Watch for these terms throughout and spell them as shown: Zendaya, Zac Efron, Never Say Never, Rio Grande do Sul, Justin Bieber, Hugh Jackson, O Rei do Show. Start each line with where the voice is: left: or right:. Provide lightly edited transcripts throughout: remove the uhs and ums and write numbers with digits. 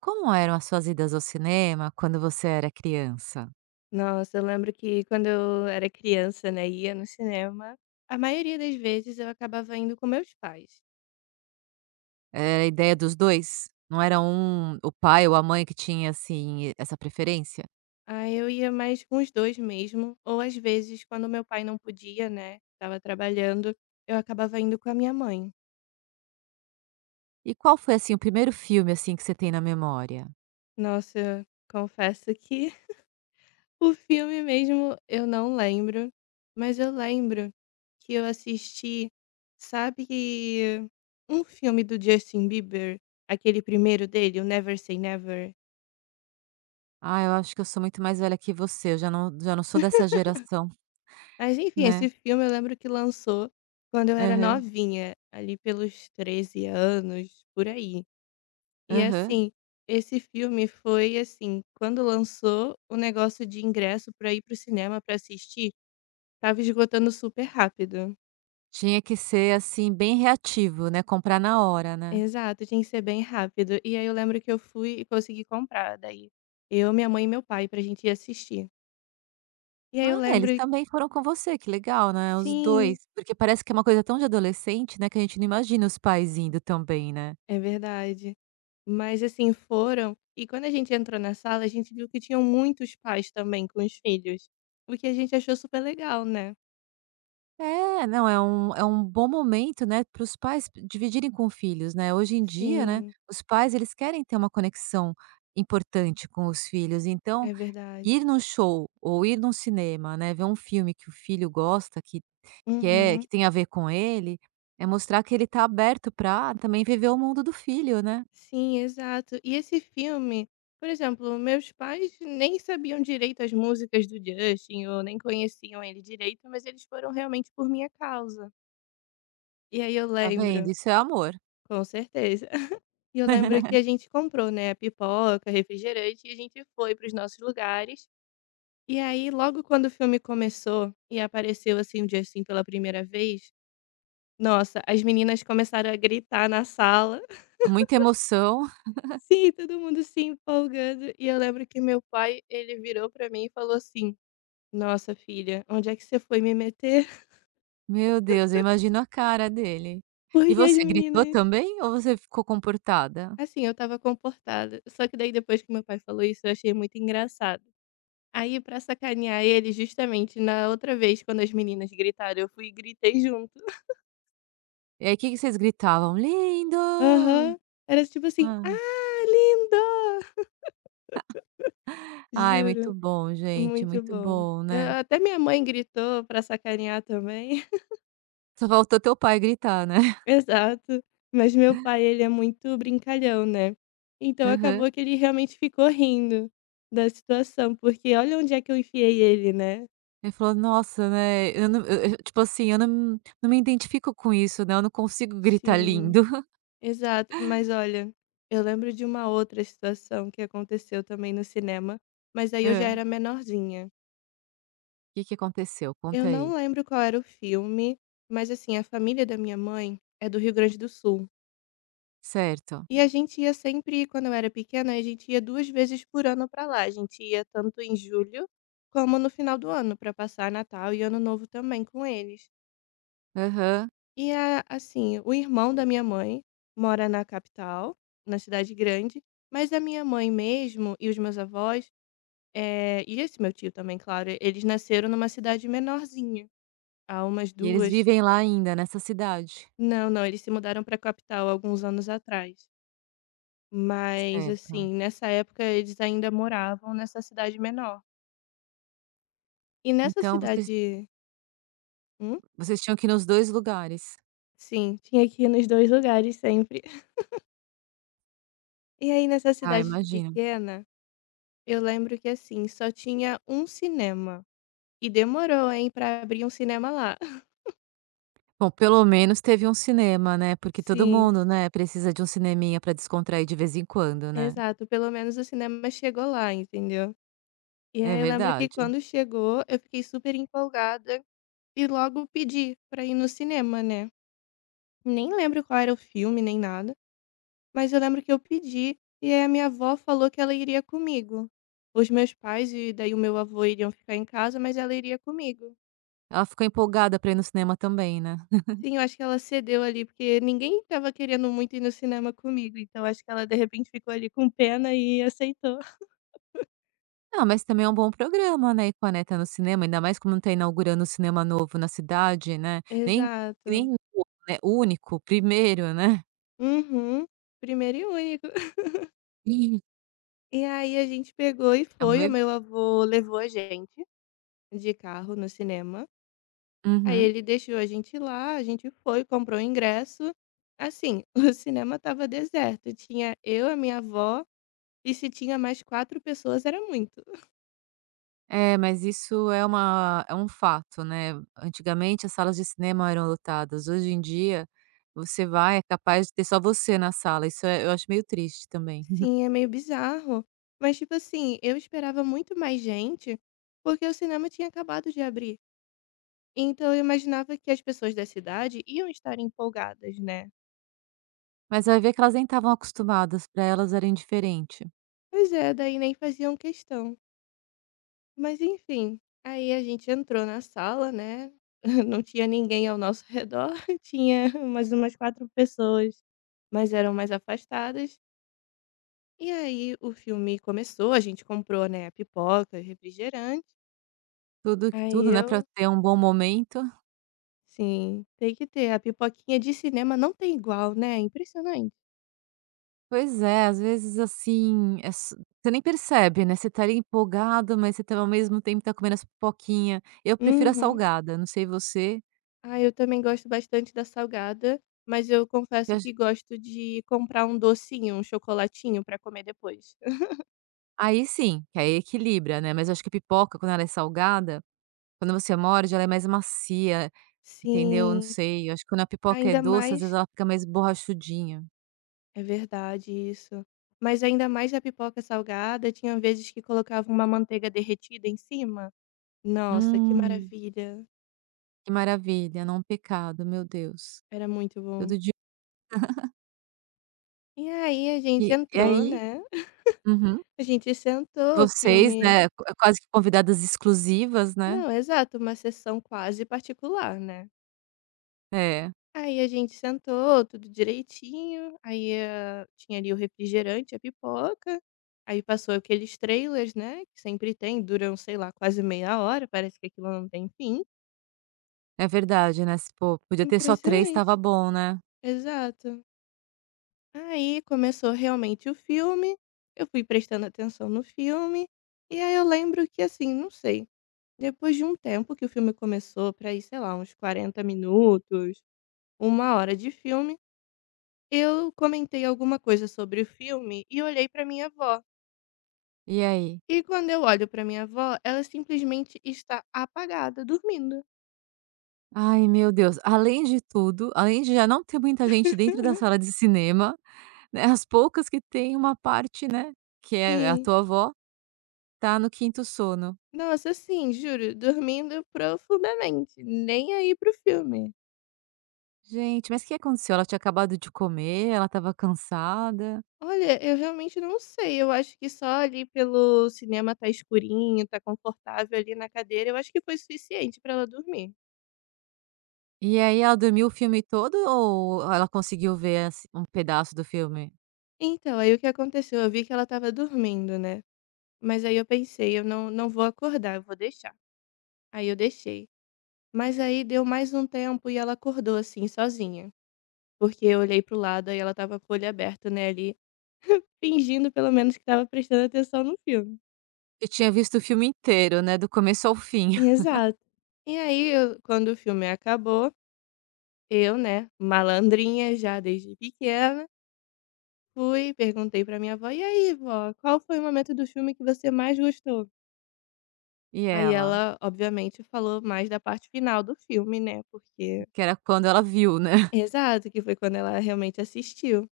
right: Como eram as suas idas ao cinema quando você era criança?
left: Nossa, eu lembro que quando eu era criança, né, ia no cinema, a maioria das vezes eu acabava indo com meus pais.
right: Era a ideia dos 2? Não era o pai ou a mãe que tinha, assim, essa preferência?
left: Aí eu ia mais com os dois mesmo, ou às vezes quando meu pai não podia, né, estava trabalhando, eu acabava indo com a minha mãe.
right: E qual foi, assim, o primeiro filme, assim, que você tem na memória?
left: Nossa, confesso que o filme mesmo eu não lembro, mas eu lembro que eu assisti, sabe, um filme do Justin Bieber, aquele primeiro dele, o Never Say Never.
right: "Ah, eu acho que eu sou muito mais velha que você, eu já não sou dessa geração",
left: Mas enfim, esse
right: né.
left: filme eu lembro que lançou quando eu era
right: Aham,
left: novinha, ali pelos 13 anos, por aí. E
right: aham.
left: assim, esse filme foi assim, quando lançou, o negócio de ingresso pra ir pro cinema pra assistir tava esgotando super rápido.
right: Tinha que ser, assim, bem reativo, né, comprar na hora, né.
left: Exato, tinha que ser bem rápido. E aí eu lembro que eu fui e consegui comprar daí. Eu, minha mãe e meu pai pra gente ir assistir. E aí eu
right: Ah, é,
left: lembro,
right: eles também foram com você, que legal, né, os
left: sim,
right: 2? Porque parece que é uma coisa tão de adolescente, né, que a gente não imagina os pais indo também, né.
left: é verdade. Mas assim, foram. E quando a gente entrou na sala, a gente viu que tinham muitos pais também com os filhos. O que a gente achou super legal, né?
right: É, não, é um bom momento, né, para os pais dividirem com filhos, né. Hoje em dia, né,
left: Sim,
right: os pais eles querem ter uma conexão importante com os filhos, então
left: é
right: ir
left: verdade.
right: num show ou ir num cinema, né, ver um filme que o filho gosta, que é
left: Uhum.
right: que tem a ver com ele, é mostrar que ele está aberto para também viver o mundo do filho, né.
left: Sim, exato. E esse filme, por exemplo, meus pais nem sabiam direito as músicas do Justin, ou nem conheciam ele direito, mas eles foram realmente por minha causa. E aí eu
right: Tá vendo?
left: lembro,
right: Isso é amor.
left: com certeza. E eu lembro que a gente comprou, né, pipoca, refrigerante, e a gente foi para os nossos lugares. E aí, logo quando o filme começou e apareceu, assim, o Justin pela primeira vez, nossa, as meninas começaram a gritar na sala.
right: É muita emoção.
left: Sim, todo mundo se empolgando. E eu lembro que meu pai, ele virou pra mim e falou assim: "Nossa, filha, onde é que você foi me meter?"
right: Meu Deus, eu imagino a cara dele. E
left: Porque as
right: você gritou
left: meninas.
right: também ou você ficou comportada?
left: Assim, eu tava comportada. Só que daí, depois que meu pai falou isso, eu achei muito engraçado. Aí, pra sacanear ele, justamente na outra vez, quando as meninas gritaram, eu fui e gritei junto.
right: E aí, o que que vocês gritavam? "Lindo!"
left: Aham. Era tipo assim: "Ah, lindo!"
right: Ah, é muito
left: Juro,
right: bom, gente,
left: muito
right: muito
left: bom.
right: bom, né.
left: A até minha mãe gritou pra sacanear também.
right: Só faltou teu pai gritar, né.
left: Exato. Mas meu pai, ele é muito brincalhão, né. Então
right: Aham.
left: acabou que ele realmente ficou rindo da situação, porque olha onde é que eu enfiei ele, né.
right: Ele falou: "Nossa, né, eu não" eu tipo assim, "eu não me identifico com isso, né, eu não consigo gritar
left: Sim,
right: lindo".
left: exato. Mas olha, eu lembro de uma outra situação que aconteceu também no cinema, mas aí eu já
right: Hã.
left: era menorzinha.
right: Que aconteceu?
left: Eu
right: Conta
left: não
right: aí.
left: lembro qual era o filme, mas assim, a família da minha mãe é do Rio Grande do Sul.
right: Certo.
left: E a gente ia sempre, quando eu era pequena, a gente ia 2 vezes por ano pra lá. A gente ia tanto em julho como no final do ano, pra passar Natal e Ano Novo também com eles.
right: Aham.
left: E assim, o irmão da minha mãe mora na capital, na cidade grande, mas a minha mãe mesmo e os meus avós, e esse meu tio também, claro, eles nasceram numa cidade menorzinha, a umas
right: E eles
left: duas.
right: vivem lá ainda, nessa cidade?
left: Não, não, eles se mudaram para a capital alguns anos atrás. Mas,
right: Certo.
left: assim, nessa época eles ainda moravam nessa cidade menor. E nessa
right: Então vocês
left: cidade, hum?
right: vocês tinham que ir nos 2 lugares.
left: Sim, tinha que ir nos 2 lugares sempre. E aí nessa
right: Ah,
left: cidade
right: imagino.
left: pequena, eu lembro que, assim, só tinha um cinema. E demorou, hein, pra abrir um cinema lá.
right: Bom, pelo menos teve um cinema, né, porque todo
left: Sim,
right: mundo, né, precisa de um cineminha pra descontrair de vez em quando, né.
left: exato, pelo menos o cinema chegou lá, entendeu. E
right: É
left: aí eu lembro que
right: verdade.
left: quando chegou, eu fiquei super empolgada e logo pedi pra ir no cinema, né. Nem lembro qual era o filme, nem nada, mas eu lembro que eu pedi e aí a minha avó falou que ela iria comigo. Os meus pais e daí o meu avô iriam ficar em casa, mas ela iria comigo.
right: Ela ficou empolgada pra ir no cinema também, né.
left: Sim, eu acho que ela cedeu ali, porque ninguém estava querendo muito ir no cinema comigo, então acho que ela de repente ficou ali com pena e aceitou.
right: Não, mas também é um bom programa, né, ir com a neta no cinema, ainda mais como tá inaugurando um cinema novo na cidade, né, nem
left: Exato.
right: único, primeiro, né.
left: Uhum. Primeiro e único.
right: Sim.
left: E aí a gente pegou e
right: É um
left: foi, o
right: ev
left: meu avô levou a gente de carro no cinema. Aí
right: uhum.
left: ele deixou a gente lá, a gente foi, comprou o ingresso. Assim, o cinema estava deserto, tinha eu, a minha avó, e se tinha mais quatro pessoas era muito.
right: É, mas isso é uma é um fato, né. Antigamente as salas de cinema eram lotadas, hoje em dia, você vai, é capaz de ter só você na sala, isso é, eu acho meio triste também.
left: Sim, é meio bizarro. Mas, tipo assim, eu esperava muito mais gente, porque o cinema tinha acabado de abrir. Então eu imaginava que as pessoas da cidade iam estar empolgadas, né?
right: Mas vai ver que elas nem estavam acostumadas, para elas era indiferente.
left: Pois é, daí nem faziam questão. Mas enfim, aí a gente entrou na sala, né, não tinha ninguém ao nosso redor, tinha mais umas 4 pessoas, mas eram mais afastadas. E aí o filme começou, a gente comprou, né, pipoca, refrigerante.
right: Tudo que
left: Aí
right: tudo, né, para
left: eu
right: ter um bom momento.
left: sim, tem que ter, a pipoquinha de cinema não tem igual, né, é impressionante.
right: Pois é, às vezes, assim, é s você nem percebe, né, você tá ali empolgado, mas você tá ao mesmo tempo comendo as pipoquinha. Eu prefiro a
left: Uhum.
right: salgada, não sei você.
left: Ah, eu também gosto bastante da salgada, mas eu confesso que gosto de comprar um docinho, um chocolatinho pra comer depois.
right: Aí sim, que aí equilibra, né, mas eu acho que a pipoca quando ela é salgada, quando você morde ela é mais macia, entendeu? Eu não
left: Sim.
right: sei, eu acho que quando a pipoca é
left: Ainda
right: doce às vezes
left: mais
right: ela fica mais borrachudinha.
left: é verdade isso. Mas ainda mais a pipoca salgada, tinha vezes que colocava uma manteiga derretida em cima. Nossa, que
right: Hum,
left: maravilha.
right: que maravilha, não, um pecado, meu Deus.
left: Era muito bom.
right: Todo dia
left: E aí a gente
right: e
left: entrou,
right: aí
left: né?
right: uhum.
left: A gente sentou o
right: Vocês,
left: filme.
right: né, quase que convidadas exclusivas, né.
left: Não, exato, uma sessão quase particular, né?
right: É,
left: Aí a gente sentou, tudo direitinho. Aí ah, tinha ali o refrigerante, a pipoca. Aí passou aqueles trailers, né? Que sempre tem, duram, sei lá, quase meia hora, parece que aquilo não tem fim.
right: é verdade, né, se pô, podia ter só 3, estava
left: Impressionante.
right: bom, né.
left: Exato. Aí começou realmente o filme, eu fui prestando atenção no filme, e aí eu lembro que assim, não sei, depois de um tempo que o filme começou, pra ir, sei lá, uns 40 minutos, uma hora de filme, eu comentei alguma coisa sobre o filme e olhei pra minha avó.
right: E aí?
left: E quando eu olho pra minha avó, ela simplesmente está apagada, dormindo.
right: Ai meu Deus, além de tudo, além de já não ter muita gente dentro da sala de cinema, né, as poucas que tem, uma parte, né, que é a
left: Sim.
right: tua avó, tá no quinto sono.
left: Nossa, sim, juro, dormindo profundamente, nem aí pro filme.
right: Gente, mas o que aconteceu? Ela tinha acabado de comer, ela estava cansada,
left: Olha, eu realmente não sei, eu acho que só ali pelo cinema tá escurinho, tá confortável ali na cadeira, eu acho que foi suficiente pra ela dormir.
right: e aí ela dormiu o filme todo ou ela conseguiu ver, assim, um pedaço do filme?
left: Então, aí o que aconteceu? Eu vi que ela estava dormindo, né, mas aí eu pensei: "Eu não não vou acordar, eu vou deixar". Aí eu deixei. Mas aí deu mais um tempo e ela acordou, assim, sozinha, porque eu olhei para o lado, e ela estava com o olho aberto, né, ali, fingindo pelo menos que estava prestando atenção no filme.
right: Eu tinha visto o filme inteiro, né, do começo ao fim.
left: Exato. E aí eu quando o filme acabou, eu, né, malandrinha já desde pequena, fui, perguntei pra minha avó: "E aí, vó, qual foi o momento do filme que você mais gostou?".
right: E
left: Aí
right: ela?
left: ela, obviamente, falou mais da parte final do filme, né, porque
right: Que era quando ela viu, né.
left: exato, que foi quando ela realmente assistiu.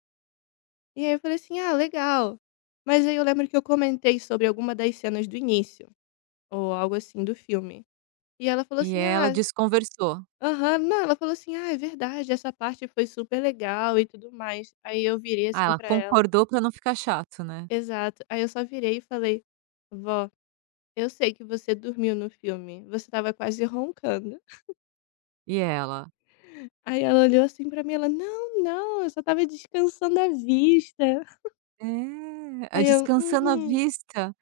left: E aí eu falei assim: "Ah, legal". Mas aí eu lembro que eu comentei sobre alguma das cenas do início, ou algo assim do filme. E ela falou
right: E
left: assim:
right: ela
left: "Ah,
right: desconversou.
left: aham", não, ela falou assim: "Ah, é verdade, essa parte foi super legal e tudo mais". Aí eu virei
right: Ah,
left: assim
right: ela
left: pra ela.
right: concordou pra não ficar chato, né.
left: Exato. Aí eu só virei e falei: "Vó, eu sei que você dormiu no filme, você tava quase roncando".
right: E ela?
left: Aí ela olhou assim pra mim, ela: "Não, não, eu só tava descansando a vista".
right: É, ah,
left: Aí eu:
right: descansando a
left: "Uhum,
right: vista.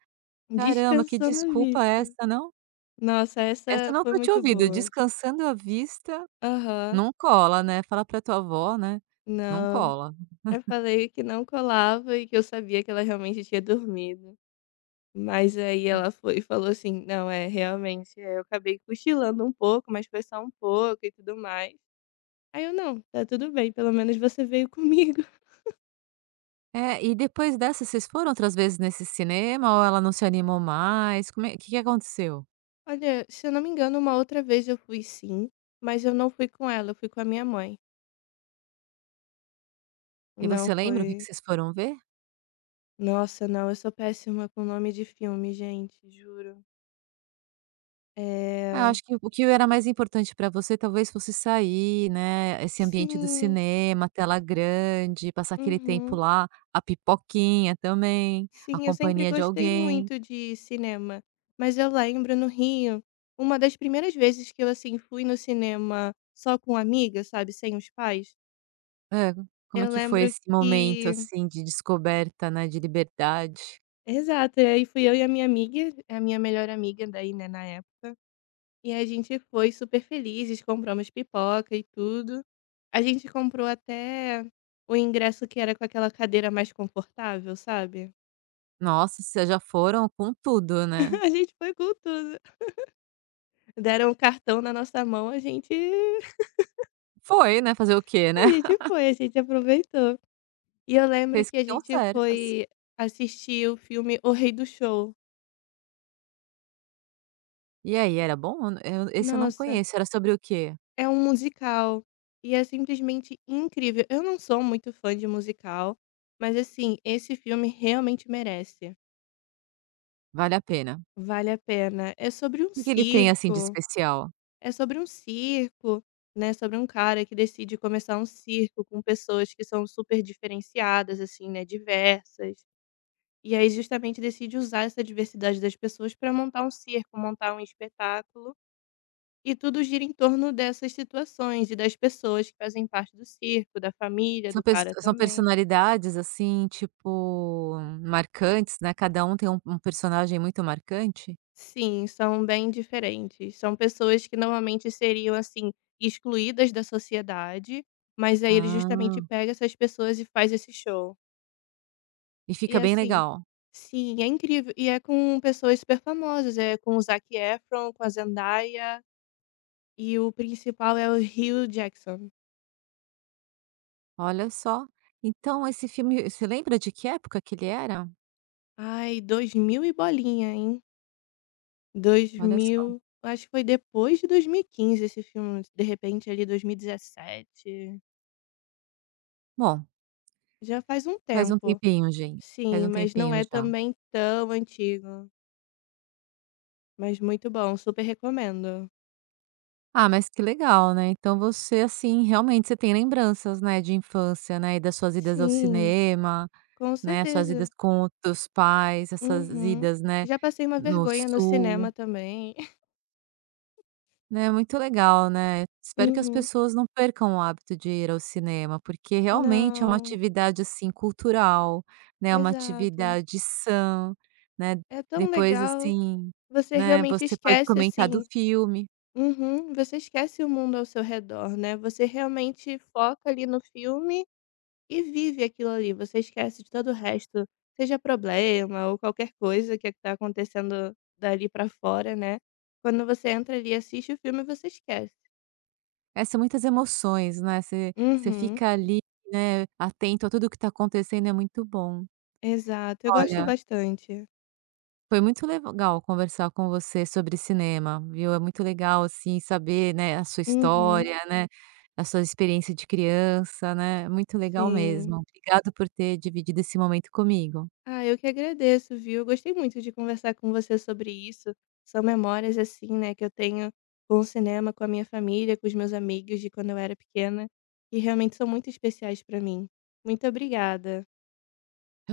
right: Caramba, que
left: descansando a
right: desculpa
left: vista".
right: essa, não?
left: Nossa,
right: Essa
left: essa
right: eu
left: foi
right: nunca tinha
left: muito
right: ouvido,
left: boa.
right: descansando a vista,
left: Aham.
right: não cola, né, fala pra tua avó, né, não
left: Não,
right: cola.
left: eu falei que não colava e que eu sabia que ela realmente tinha dormido. Mas aí ela foi e falou assim: "Não, é, realmente, eu acabei cochilando um pouco, mas foi só um pouco e tudo mais". Aí eu: "Não, tá tudo bem, pelo menos você veio comigo".
right: É, e depois dessa vocês foram outras vezes nesse cinema ou ela não se animou mais? Como é que aconteceu?
left: Olha, se eu não me engano, uma outra vez eu fui sim, mas eu não fui com ela, eu fui com a minha mãe.
right: E
left: Não
right: você lembra o que que
left: foi
right: vocês foram ver?
left: Nossa, não, eu sou péssima com nome de filme, gente, juro.
right: Ah, eu
left: É,
right: acho que o que era mais importante pra você talvez fosse sair, né, esse ambiente do
left: sim,
right: cinema, tela grande, passar aquele tempo
left: uhum,
right: lá, a pipoquinha também, a
left: sim, eu sempre
right: companhia de
left: gostei
right: alguém.
left: muito de cinema, mas eu lembro no Rio, uma das primeiras vezes que eu, assim, fui no cinema só com amiga, sabe, sem os pais,
right: Hã, como é
left: eu
right: que foi
left: lembro
right: esse momento,
left: que
right: assim, de descoberta, né, de liberdade?
left: exato, e aí fui eu e a minha amiga, a minha melhor amiga daí, né, na época, e a gente foi super felizes, compramos pipoca e tudo. A gente comprou até o ingresso que era com aquela cadeira mais confortável, sabe?
right: Nossa, vocês já foram com tudo, né.
left: A gente foi com tudo. Deram o cartão na nossa mão, a gente
right: Foi, né, fazer o quê, né.
left: a gente foi, a gente aproveitou. E eu lembro
right: Fez
left: que
right: que
left: a
right: deu
left: gente
right: certas.
left: foi assistir o filme O Rei do Show.
right: E aí, era bom? Esse eu não
left: Nossa!
right: conheço, era sobre o quê?
left: É um musical, e é simplesmente incrível. Eu não sou muito fã de musical, mas assim, esse filme realmente merece.
right: Vale a pena.
left: Vale a pena. É sobre um
right: O que que ele tem, assim, de
left: circo,
right: especial?
left: é sobre um circo, né, sobre um cara que decide começar um circo com pessoas que são super diferenciadas assim, né, diversas. E aí justamente decide usar essa diversidade das pessoas para montar um circo, montar um espetáculo. E tudo gira em torno dessas situações e das pessoas que fazem parte do circo, da família do
right: São pes
left: cara
right: são
left: também.
right: personalidades, assim, tipo, marcantes, né, cada um tem um personagem muito marcante?
left: Sim, são bem diferentes. São pessoas que normalmente seriam, assim, excluídas da sociedade, mas aí ele justamente
right: Ah,
left: pega essas pessoas e faz esse show.
right: e
left: E
right: fica bem
left: assim,
right: legal?
left: sim, é incrível. E é com pessoas super famosas, é com o Zac Efron, com a Zendaya, e o principal é o Hugh Jackson.
right: Olha só. Então esse filme você lembra de que época que ele era?
left: Ai, dois mil e bolinha, hein?
right: Olha só.
left: 2000, acho que foi depois de 2015 esse filme, de repente ali 2017,
right: Bom,
left: já faz um
right: faz um
left: tempo.
right: tempinho, gente, faz
left: Sim,
right: um
left: mas não
right: tempinho
left: é
right: já.
left: também tão antigo, mas muito bom, super recomendo.
right: Ah, mas que legal, né, então você, assim, realmente você tem lembranças, né, de infância, né, e das suas idas ao
left: Sim,
right: cinema,
left: com
right: né, suas idas
left: certeza.
right: com os teus pais, essas
left: Uhum.
right: idas, né,
left: Já passei uma
right: no
left: vergonha no cinema
right: sul.
left: também.
right: Né, é muito legal, né. Espero que as
left: Uhum.
right: pessoas não percam o hábito de ir ao cinema, porque realmente é uma
left: Não,
right: atividade, assim, cultural, né, é uma
left: exato.
right: atividade sã, né.
left: É tão
right: Depois,
left: legal,
right: assim,
left: você
right: né,
left: realmente
right: você pode
left: esquece,
right: comentar do
left: assim.
right: filme.
left: Uhum, você esquece o mundo ao seu redor, né, você realmente foca ali no filme e vive aquilo ali, você esquece de todo o resto, seja problema ou qualquer coisa que está acontecendo dali pra fora, né. Quando você entra ali e assiste o filme, você esquece.
right: É, são muitas emoções, né, você
left: Uhum,
right: fica ali, né, atento a tudo o que está acontecendo, é muito bom.
left: exato, eu gosto
right: Olha,
left: bastante.
right: foi muito legal conversar com você sobre cinema, viu. É muito legal, assim, saber, né, a sua
left: Uhum,
right: história, né, a sua experiência de criança, né. Muito legal
left: sim.
right: mesmo. Obrigado por ter dividido esse momento comigo.
left: Ah, eu que agradeço, viu? Eu gostei muito de conversar com você sobre isso. São memórias, assim, né, que eu tenho com o cinema, com a minha família, com os meus amigos de quando eu era pequena, que realmente são muito especiais para mim. Muito obrigada.